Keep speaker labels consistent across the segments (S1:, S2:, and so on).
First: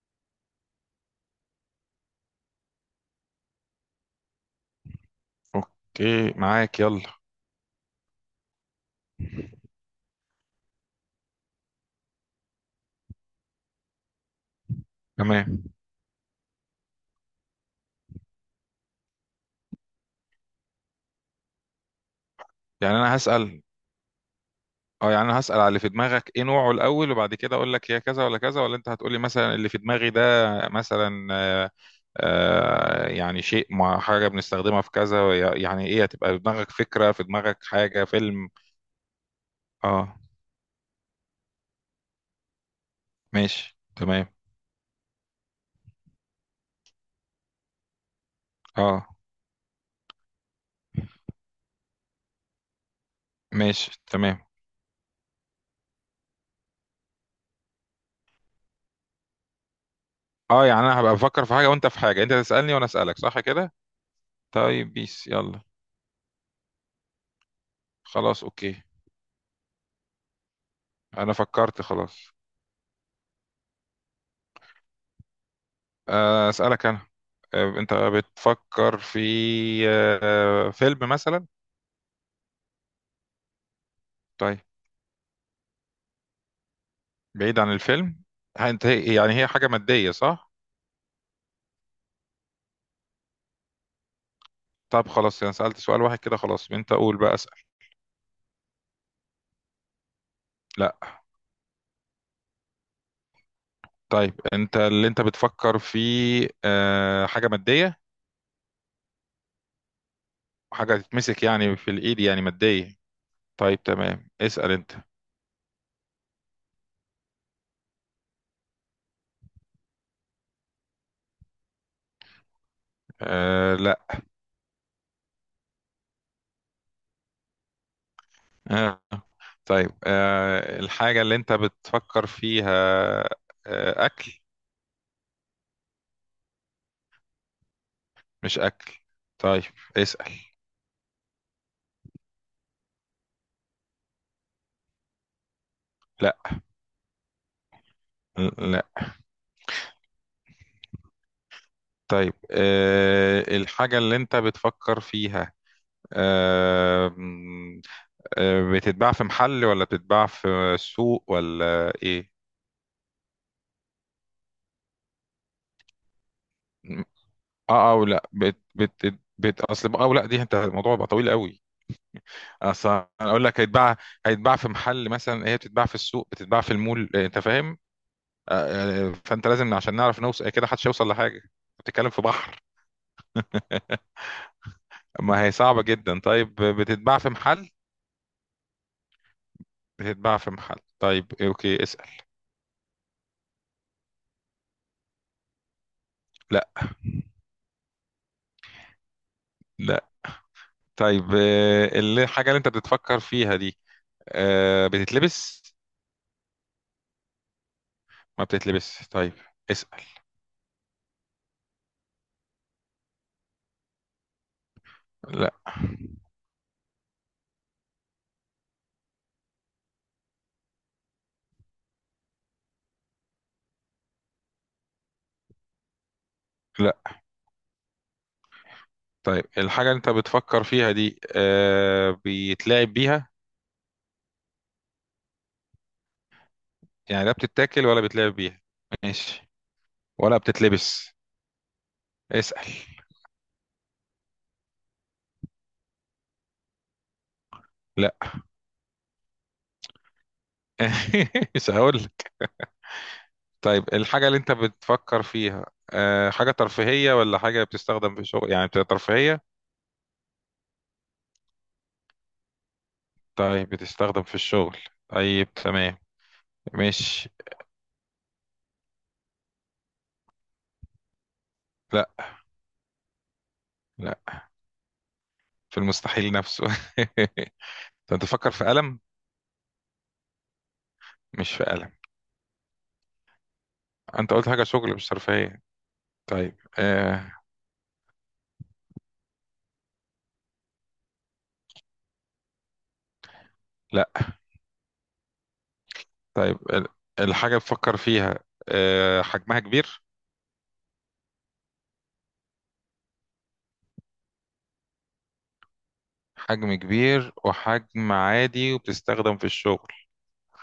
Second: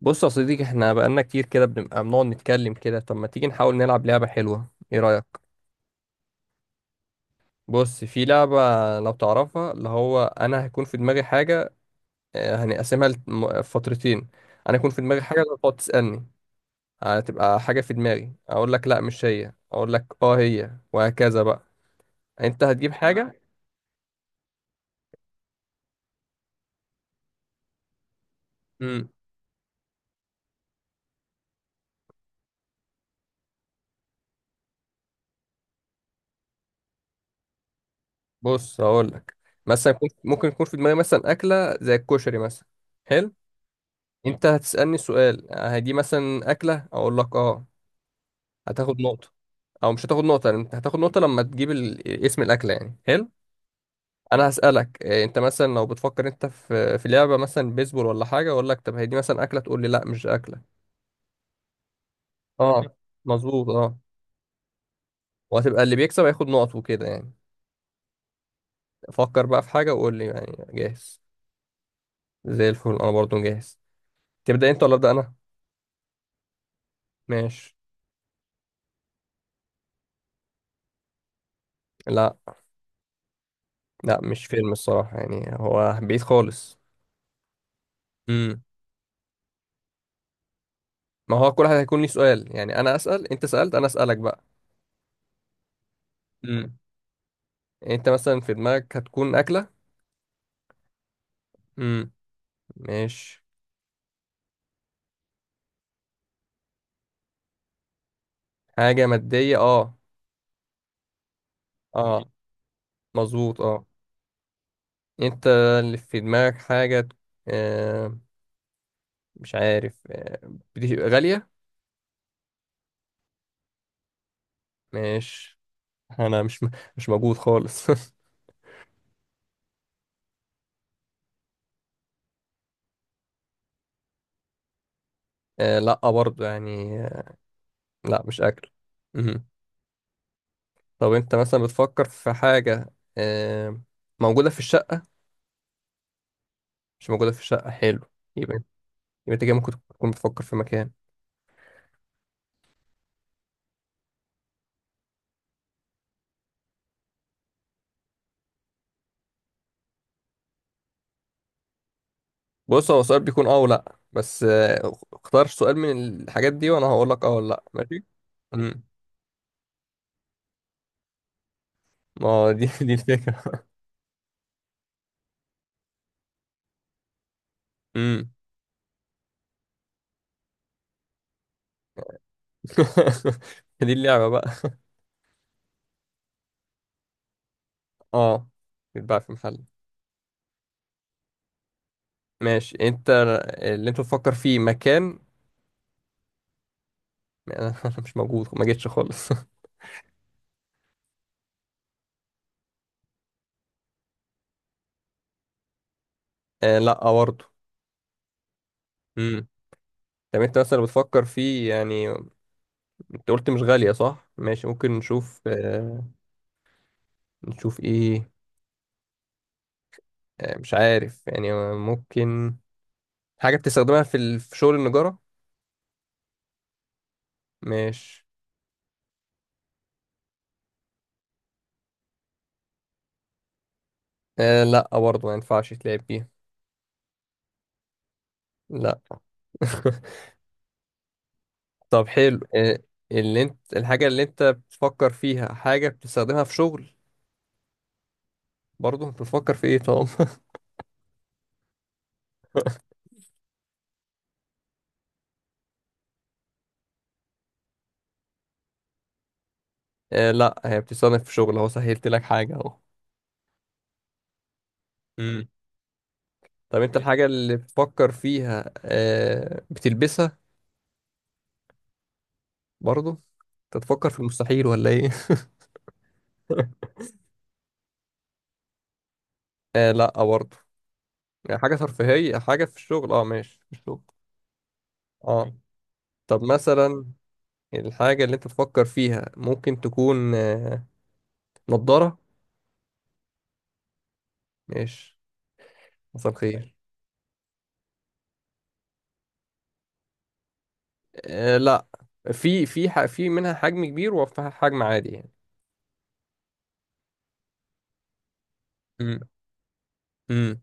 S1: بص يا صديقي، احنا بقالنا كتير كده بنبقى بنقعد نتكلم كده. طب ما تيجي نحاول نلعب لعبة حلوة؟ ايه رأيك؟
S2: اوكي، معاك يلا.
S1: بص، في لعبة لو تعرفها، اللي هو انا هيكون في دماغي حاجة. هنقسمها لفترتين. انا يكون في دماغي حاجة، أنت
S2: تمام.
S1: تقعد تسألني. هتبقى حاجة في دماغي، اقول لك لا مش هي، اقول لك اه هي، وهكذا بقى. انت هتجيب
S2: يعني انا
S1: حاجة.
S2: هسأل. اه يعني انا هسأل على اللي في دماغك ايه نوعه الاول، وبعد كده اقول لك هي كذا ولا كذا، ولا انت
S1: امم
S2: هتقولي مثلا اللي في دماغي ده. مثلا يعني شيء مع حاجة بنستخدمها في كذا، يعني ايه، هتبقى في دماغك فكرة، في دماغك حاجة، فيلم.
S1: بص هقول لك، مثلا
S2: اه
S1: ممكن يكون في دماغي مثلا أكلة زي الكشري مثلا. حلو.
S2: ماشي تمام.
S1: انت هتسألني سؤال، هي دي مثلا أكلة، اقول لك اه، هتاخد
S2: اه
S1: نقطة. او مش هتاخد نقطة، لأن انت هتاخد نقطة لما تجيب اسم الأكلة يعني. حلو.
S2: ماشي تمام.
S1: انا هسألك إيه، انت مثلا لو بتفكر انت في لعبة مثلا بيسبول ولا حاجة، اقول لك طب هي دي مثلا أكلة، تقول لي لا مش
S2: اه
S1: أكلة.
S2: يعني انا هبقى بفكر في حاجة وانت في حاجة، انت تسألني
S1: اه
S2: وانا اسألك، صح
S1: مظبوط
S2: كده؟
S1: اه.
S2: طيب بيس يلا.
S1: وهتبقى اللي بيكسب هياخد نقط وكده يعني.
S2: خلاص اوكي.
S1: فكر بقى في حاجة وقول لي يعني جاهز.
S2: انا فكرت خلاص.
S1: زي الفل، انا برضو جاهز. تبدأ انت ولا أبدأ انا؟
S2: أسألك أنا.
S1: ماشي.
S2: أنت بتفكر في فيلم مثلا؟
S1: لا، لا، مش
S2: طيب،
S1: فيلم الصراحة يعني، هو بعيد خالص.
S2: بعيد عن الفيلم.
S1: امم
S2: أنت يعني هي حاجة مادية، صح؟
S1: ما هو كل واحد هيكون ليه سؤال يعني، انا أسأل، انت سألت، انا أسألك
S2: طب خلاص، أنا سألت سؤال واحد كده
S1: بقى.
S2: خلاص، أنت قول بقى، أسأل.
S1: يعني انت مثلا في دماغك هتكون اكله.
S2: لا.
S1: امم ماشي.
S2: طيب أنت اللي بتفكر في حاجة مادية؟
S1: حاجه ماديه اه.
S2: وحاجة تتمسك يعني في الإيد،
S1: اه
S2: يعني مادية.
S1: مظبوط
S2: طيب
S1: اه.
S2: تمام، اسأل أنت.
S1: انت، اللي في دماغك حاجه. آه مش عارف. بتبقى غاليه؟
S2: لا.
S1: ماشي. انا مش مش موجود خالص.
S2: آه، طيب، الحاجة اللي أنت بتفكر فيها أكل؟
S1: لا برضه يعني. لا مش
S2: مش
S1: اكل.
S2: أكل،
S1: امم
S2: طيب. اسأل.
S1: طب انت مثلا بتفكر في حاجه آه موجوده في الشقه؟ مش موجوده في الشقه. حلو. يبقى
S2: لا.
S1: يبقى انت كده ممكن تكون بتفكر في مكان.
S2: طيب الحاجة اللي انت بتفكر فيها أه بتتباع في محل، ولا بتتباع في سوق، ولا ايه؟
S1: بص، هو سؤال بيكون اه ولا بس. اختار سؤال من الحاجات دي وانا هقول لك اه ولا لا.
S2: اه
S1: ماشي.
S2: او لا، بت
S1: امم
S2: بت بت اصل او لا دي، انت الموضوع بقى طويل قوي.
S1: ما هو دي.
S2: اصل
S1: دي
S2: انا اقول لك
S1: الفكره.
S2: هيتباع، هيتباع في محل مثلا، هي بتتباع في السوق، بتتباع في المول، انت فاهم.
S1: امم
S2: فانت لازم عشان نعرف نوصل كده، محدش هيوصل لحاجة، بتتكلم في بحر.
S1: دي اللعبه بقى.
S2: ما هي صعبة جدا. طيب بتتباع في محل؟
S1: اه، بيتباع في محل.
S2: بتتباع في محل، طيب اوكي. اسأل.
S1: ماشي. انت، اللي انت بتفكر فيه مكان؟
S2: لا.
S1: انا مش موجود ما جيتش خالص.
S2: لا. طيب الحاجة اللي انت بتتفكر فيها دي بتتلبس؟
S1: لا برضه.
S2: ما بتتلبس، طيب.
S1: امم
S2: اسأل.
S1: طب انت مثلا بتفكر فيه يعني، انت قلت مش غاليه صح؟ ماشي، ممكن نشوف.
S2: لا.
S1: نشوف ايه؟ مش عارف يعني، ممكن حاجه بتستخدمها في في شغل النجاره.
S2: لا.
S1: ماشي.
S2: طيب الحاجة اللي انت بتفكر فيها دي بيتلعب بيها؟
S1: لا برضه، ما ينفعش تلعب بيها.
S2: يعني لا بتتاكل ولا بيتلعب بيها.
S1: لا.
S2: ماشي. ولا بتتلبس.
S1: طب حلو.
S2: اسأل.
S1: اللي انت الحاجة اللي انت بتفكر فيها حاجة بتستخدمها في شغل؟
S2: لا.
S1: برضه، انت بتفكر في ايه طب؟
S2: مش هقول لك. طيب الحاجة اللي انت بتفكر فيها حاجة ترفيهية ولا حاجة بتستخدم في الشغل، يعني بتبقى ترفيهية؟
S1: لا، هي بتستخدم في شغل اهو، سهلت لك حاجة اهو.
S2: طيب بتستخدم في الشغل،
S1: امم
S2: طيب تمام.
S1: طب انت، الحاجة
S2: مش،
S1: اللي بتفكر فيها بتلبسها؟
S2: لا.
S1: برضه، انت تفكر
S2: لا،
S1: في المستحيل ولا ايه؟
S2: في المستحيل نفسه. طب انت فكر في ألم.
S1: لا برضه.
S2: مش
S1: يعني
S2: في
S1: حاجة
S2: ألم.
S1: ترفيهية، حاجة في الشغل اه، ماشي في الشغل
S2: انت قلت حاجة شغل مش
S1: اه.
S2: ترفيهية.
S1: طب
S2: طيب
S1: مثلا
S2: آه
S1: الحاجة اللي انت تفكر فيها ممكن تكون نضارة؟
S2: لا.
S1: ماشي. مساء
S2: طيب،
S1: الخير.
S2: الحاجة بفكر فيها حجمها كبير؟
S1: لا، في منها حجم كبير وفيها حجم عادي يعني.
S2: حجم كبير وحجم عادي
S1: امم
S2: وبتستخدم في الشغل.
S1: امم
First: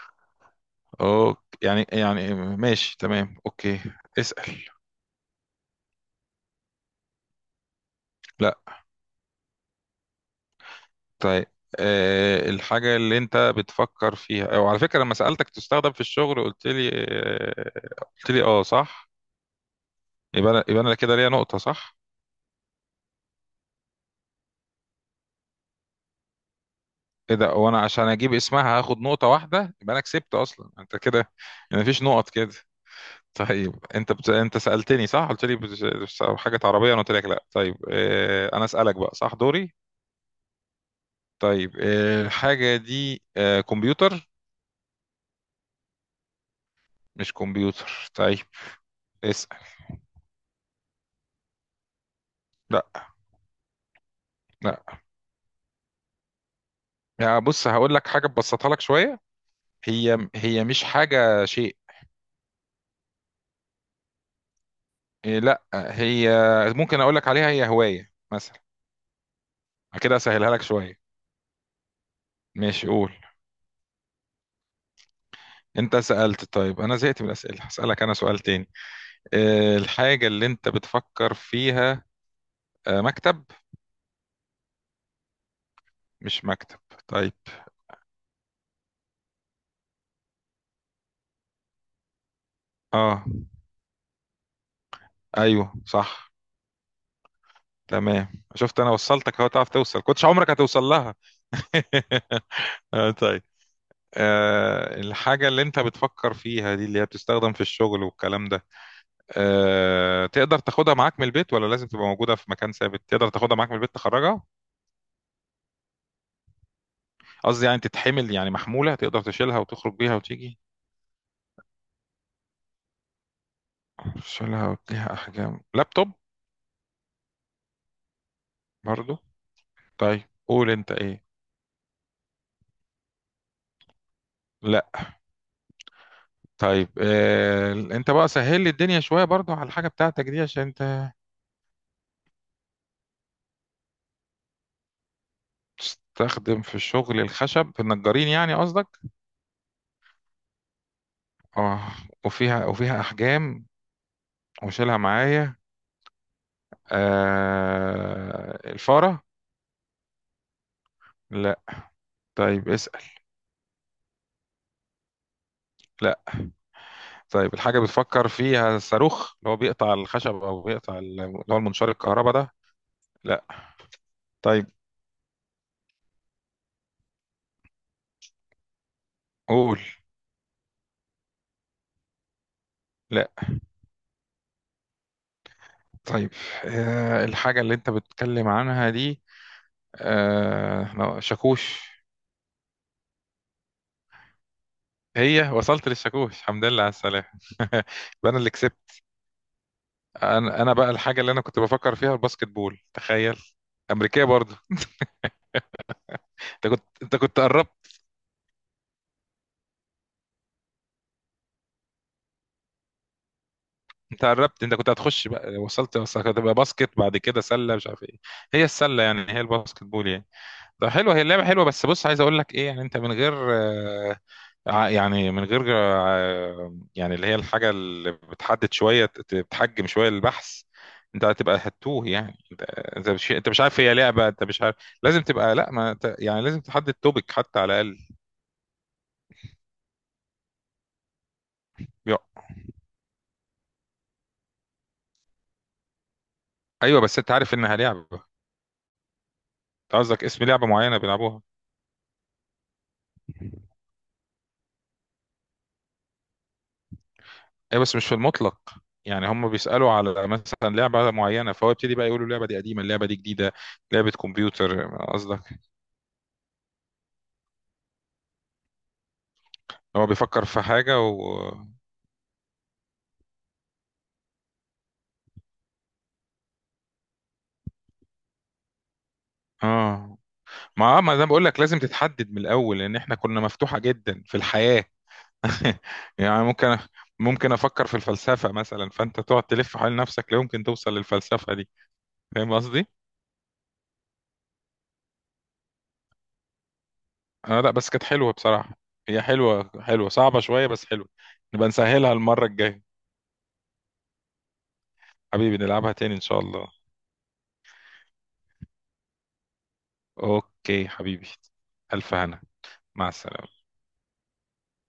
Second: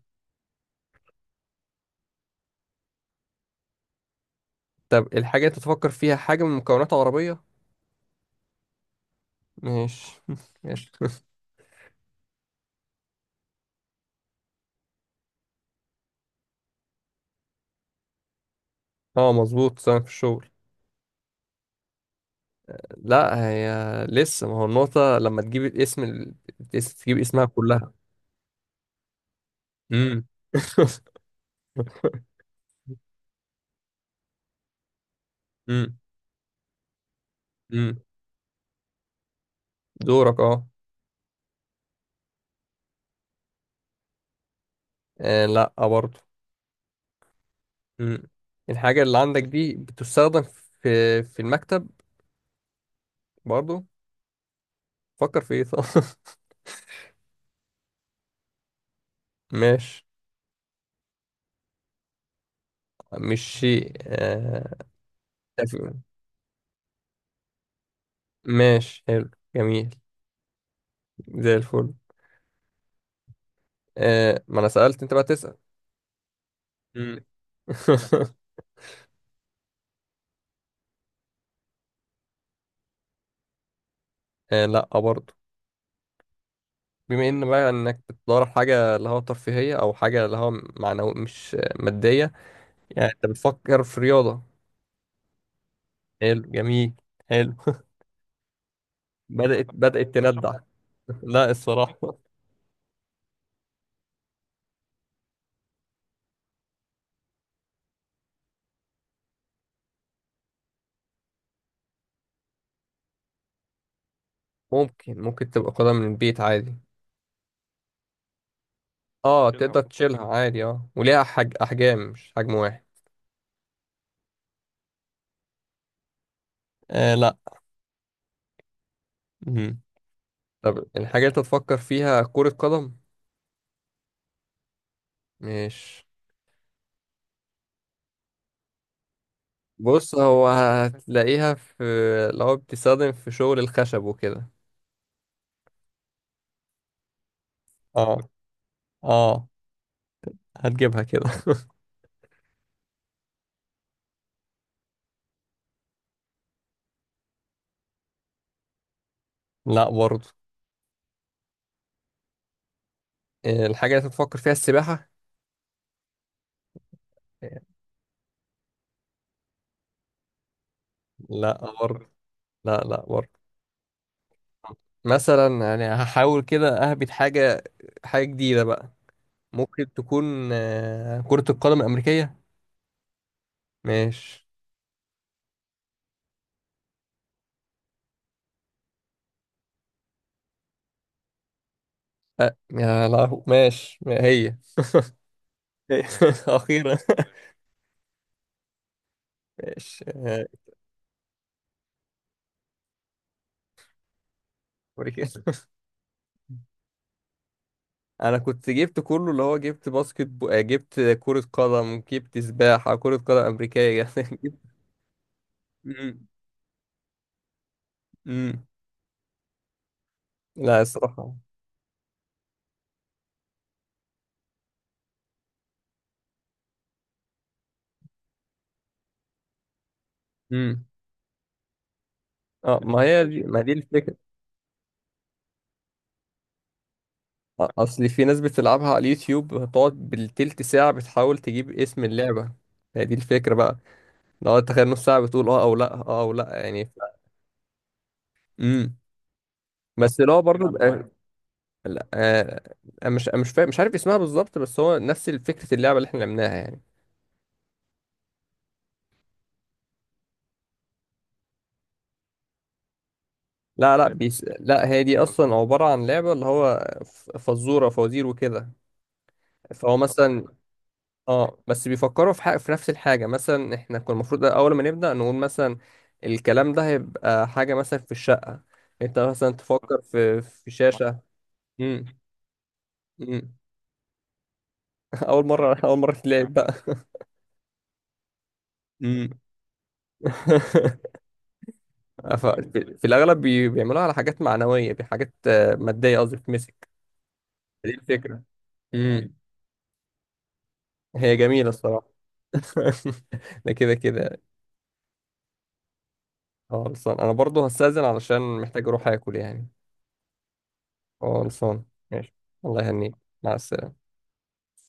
S2: اوكي، يعني ماشي تمام، اوكي. اسأل.
S1: طب الحاجة انت تفكر فيها حاجة من مكونات عربية؟
S2: لا.
S1: ماشي. ماشي.
S2: طيب الحاجة اللي انت بتفكر فيها، وعلى فكرة لما سألتك تستخدم في الشغل قلت لي قلت لي اه، صح؟
S1: اه مظبوط، سامع، في الشغل.
S2: يبقى يبقى انا كده ليا نقطة، صح؟
S1: لا، هي لسه، ما هو النقطة لما تجيب الاسم تجيب
S2: ايه
S1: اسمها
S2: ده، وانا
S1: كلها.
S2: عشان اجيب اسمها هاخد نقطة واحدة؟ يبقى انا
S1: امم
S2: كسبت اصلا انت كده، يعني مفيش نقط كده. طيب انت بت، انت سألتني صح؟ قلت لي بت،
S1: امم
S2: حاجة عربية، انا قلت لك لا. طيب
S1: امم
S2: اه، انا اسألك بقى، صح دوري؟
S1: دورك اه.
S2: طيب اه، الحاجة دي اه، كمبيوتر؟
S1: لا برضه.
S2: مش كمبيوتر،
S1: امم
S2: طيب.
S1: الحاجة اللي عندك
S2: اسأل.
S1: دي بتستخدم في المكتب؟
S2: لا.
S1: برضه،
S2: لا،
S1: فكر في ايه؟ طب،
S2: يعني بص هقول لك حاجة تبسطها لك شوية.
S1: ماشي.
S2: هي مش حاجة شيء.
S1: مش شيء
S2: إيه لا
S1: تف-
S2: هي، ممكن اقول لك عليها هي هواية مثلا،
S1: ماشي حلو، جميل.
S2: كده اسهلها لك شوية.
S1: زي الفل.
S2: ماشي قول.
S1: ما انا سألت انت بقى تسأل.
S2: انت سألت، طيب انا
S1: مم.
S2: زهقت من الأسئلة، هسألك انا سؤال تاني. الحاجة اللي انت بتفكر فيها مكتب؟
S1: لا برضه.
S2: مش مكتب،
S1: بما
S2: طيب.
S1: ان بقى انك بتدور على حاجة اللي هو ترفيهية، او حاجة اللي هو معنوي مش مادية، يعني
S2: اه.
S1: انت بتفكر في رياضة؟
S2: ايوه صح.
S1: حلو، جميل. حلو.
S2: تمام، شفت؟ انا وصلتك اهو،
S1: بدأت
S2: تعرف توصل،
S1: بدأت
S2: كنتش عمرك
S1: تندع.
S2: هتوصل لها.
S1: لا الصراحة.
S2: آه طيب. الحاجة اللي انت بتفكر فيها دي اللي هي بتستخدم في الشغل والكلام ده، تقدر تاخدها معاك من البيت، ولا لازم تبقى موجودة في مكان ثابت؟ تقدر تاخدها معاك من البيت تخرجها؟
S1: ممكن تبقى قدم من البيت عادي.
S2: قصدي يعني تتحمل، يعني محمولة، تقدر
S1: اه
S2: تشيلها
S1: تقدر
S2: وتخرج بيها
S1: تشيلها
S2: وتيجي؟
S1: عادي، اه وليها احجام مش حجم واحد.
S2: افصلها واديها احجام لابتوب
S1: آه
S2: برضو؟
S1: لا.
S2: طيب قول
S1: طب
S2: انت
S1: الحاجة
S2: ايه.
S1: اللي أنت تفكر فيها كرة قدم؟
S2: لا.
S1: مش.
S2: طيب آه انت بقى سهل لي الدنيا شويه برضو على الحاجه
S1: بص،
S2: بتاعتك دي،
S1: هو
S2: عشان انت.
S1: هتلاقيها في، لو بتستخدم في شغل الخشب وكده.
S2: تستخدم في الشغل الخشب، في
S1: اه،
S2: النجارين يعني قصدك؟
S1: اه، هتجيبها كده.
S2: اه. وفيها، وفيها احجام، وشيلها معايا. الفاره؟
S1: لا برضه.
S2: لا. طيب اسأل.
S1: إيه، الحاجة اللي أنت تفكر فيها السباحة؟
S2: لا. طيب الحاجة بتفكر فيها الصاروخ اللي هو بيقطع الخشب، أو بيقطع اللي هو
S1: لا
S2: المنشار
S1: برضه.
S2: الكهرباء ده؟
S1: لا، لا برضه.
S2: لا. طيب
S1: مثلا يعني هحاول كده أهبط حاجة، حاجة جديدة بقى.
S2: قول.
S1: ممكن تكون كرة القدم الأمريكية؟
S2: لا.
S1: ماشي.
S2: طيب الحاجة اللي انت بتتكلم عنها دي شاكوش؟
S1: أه يا لهو، ماشي هي.
S2: هي وصلت
S1: هي.
S2: للشاكوش، الحمد لله على
S1: أخيرا.
S2: السلامة. يبقى انا اللي كسبت.
S1: ماشي.
S2: انا بقى الحاجة اللي انا كنت بفكر فيها الباسكت بول، تخيل. امريكية برضو.
S1: أمريكية.
S2: انت كنت قربت.
S1: انا كنت جبت كله، اللي هو جبت جبت كرة قدم، جبت سباحة، كرة قدم امريكية،
S2: انت
S1: جبت.
S2: قربت، انت كنت هتخش بقى، وصلت
S1: مم.
S2: وصلت، هتبقى باسكت، بعد كده سلة، مش عارف ايه.
S1: مم.
S2: هي السلة يعني هي الباسكت بول يعني.
S1: لا
S2: ده حلو، هي
S1: الصراحة.
S2: اللعبة حلوة، بس بص عايز اقول لك ايه، يعني انت من غير يعني من غير يعني اللي هي الحاجة اللي بتحدد شوية، بتحجم شوية البحث،
S1: مم.
S2: انت هتبقى هتوه يعني انت.
S1: اه،
S2: انت مش انت
S1: ما
S2: مش
S1: دي
S2: عارف هي
S1: الفكرة.
S2: لعبة، انت مش عارف. لازم تبقى، لا ما انت- يعني لازم تحدد توبيك حتى على
S1: اصل
S2: الاقل.
S1: في ناس بتلعبها على اليوتيوب، هتقعد بالتلت ساعة بتحاول تجيب اسم
S2: يو-
S1: اللعبة. هي دي الفكرة بقى، لو تخيل نص ساعة بتقول اه او لا، اه او لا، يعني
S2: ايوه بس انت عارف انها لعبة.
S1: مم.
S2: انت
S1: بس
S2: قصدك
S1: اللي هو
S2: اسم لعبة
S1: برضه
S2: معينة بيلعبوها.
S1: لا، أنا مش فاهم، مش عارف اسمها بالظبط، بس هو نفس فكرة اللعبة اللي احنا لعبناها يعني.
S2: ايوه بس مش في المطلق، يعني هم بيسألوا على مثلا لعبة معينة، فهو يبتدي بقى يقولوا اللعبة دي قديمة، اللعبة دي جديدة.
S1: لا، لا،
S2: لعبة
S1: لا،
S2: كمبيوتر
S1: هي دي اصلا
S2: قصدك؟
S1: عباره عن لعبه اللي هو فزوره، فوازير، وكده. فهو
S2: هو
S1: مثلا،
S2: بيفكر في حاجة و،
S1: اه بس بيفكروا في حاجه، في نفس الحاجه. مثلا احنا كنا المفروض اول ما نبدا نقول مثلا الكلام ده هيبقى حاجه مثلا في الشقه، انت مثلا تفكر
S2: اه.
S1: في
S2: ما ما
S1: شاشه.
S2: انا بقول لك لازم
S1: امم
S2: تتحدد من الاول، لان احنا كنا
S1: امم
S2: مفتوحة جدا في الحياة.
S1: اول مره اول مره
S2: يعني
S1: تلعب بقى.
S2: ممكن، ممكن افكر في الفلسفة مثلا، فانت
S1: امم
S2: تقعد تلف حول نفسك لا يمكن توصل للفلسفة دي. فاهم قصدي؟
S1: في الاغلب بيعملوها على حاجات معنويه، بحاجات ماديه قصدي بتمسك.
S2: اه لا
S1: دي
S2: بس كانت حلوة
S1: الفكره.
S2: بصراحة. هي
S1: امم
S2: حلوة، حلوة، صعبة شوية بس حلوة.
S1: هي جميله
S2: نبقى
S1: الصراحه.
S2: نسهلها المرة الجاية.
S1: ده كده كده.
S2: حبيبي نلعبها تاني ان شاء الله.
S1: خلصان، انا برضو هستأذن علشان محتاج اروح اكل يعني.
S2: اوكي حبيبي،
S1: خلصان.
S2: الف
S1: ماشي.
S2: هنا.
S1: الله
S2: مع
S1: يهنيك. مع
S2: السلامة.
S1: السلامة.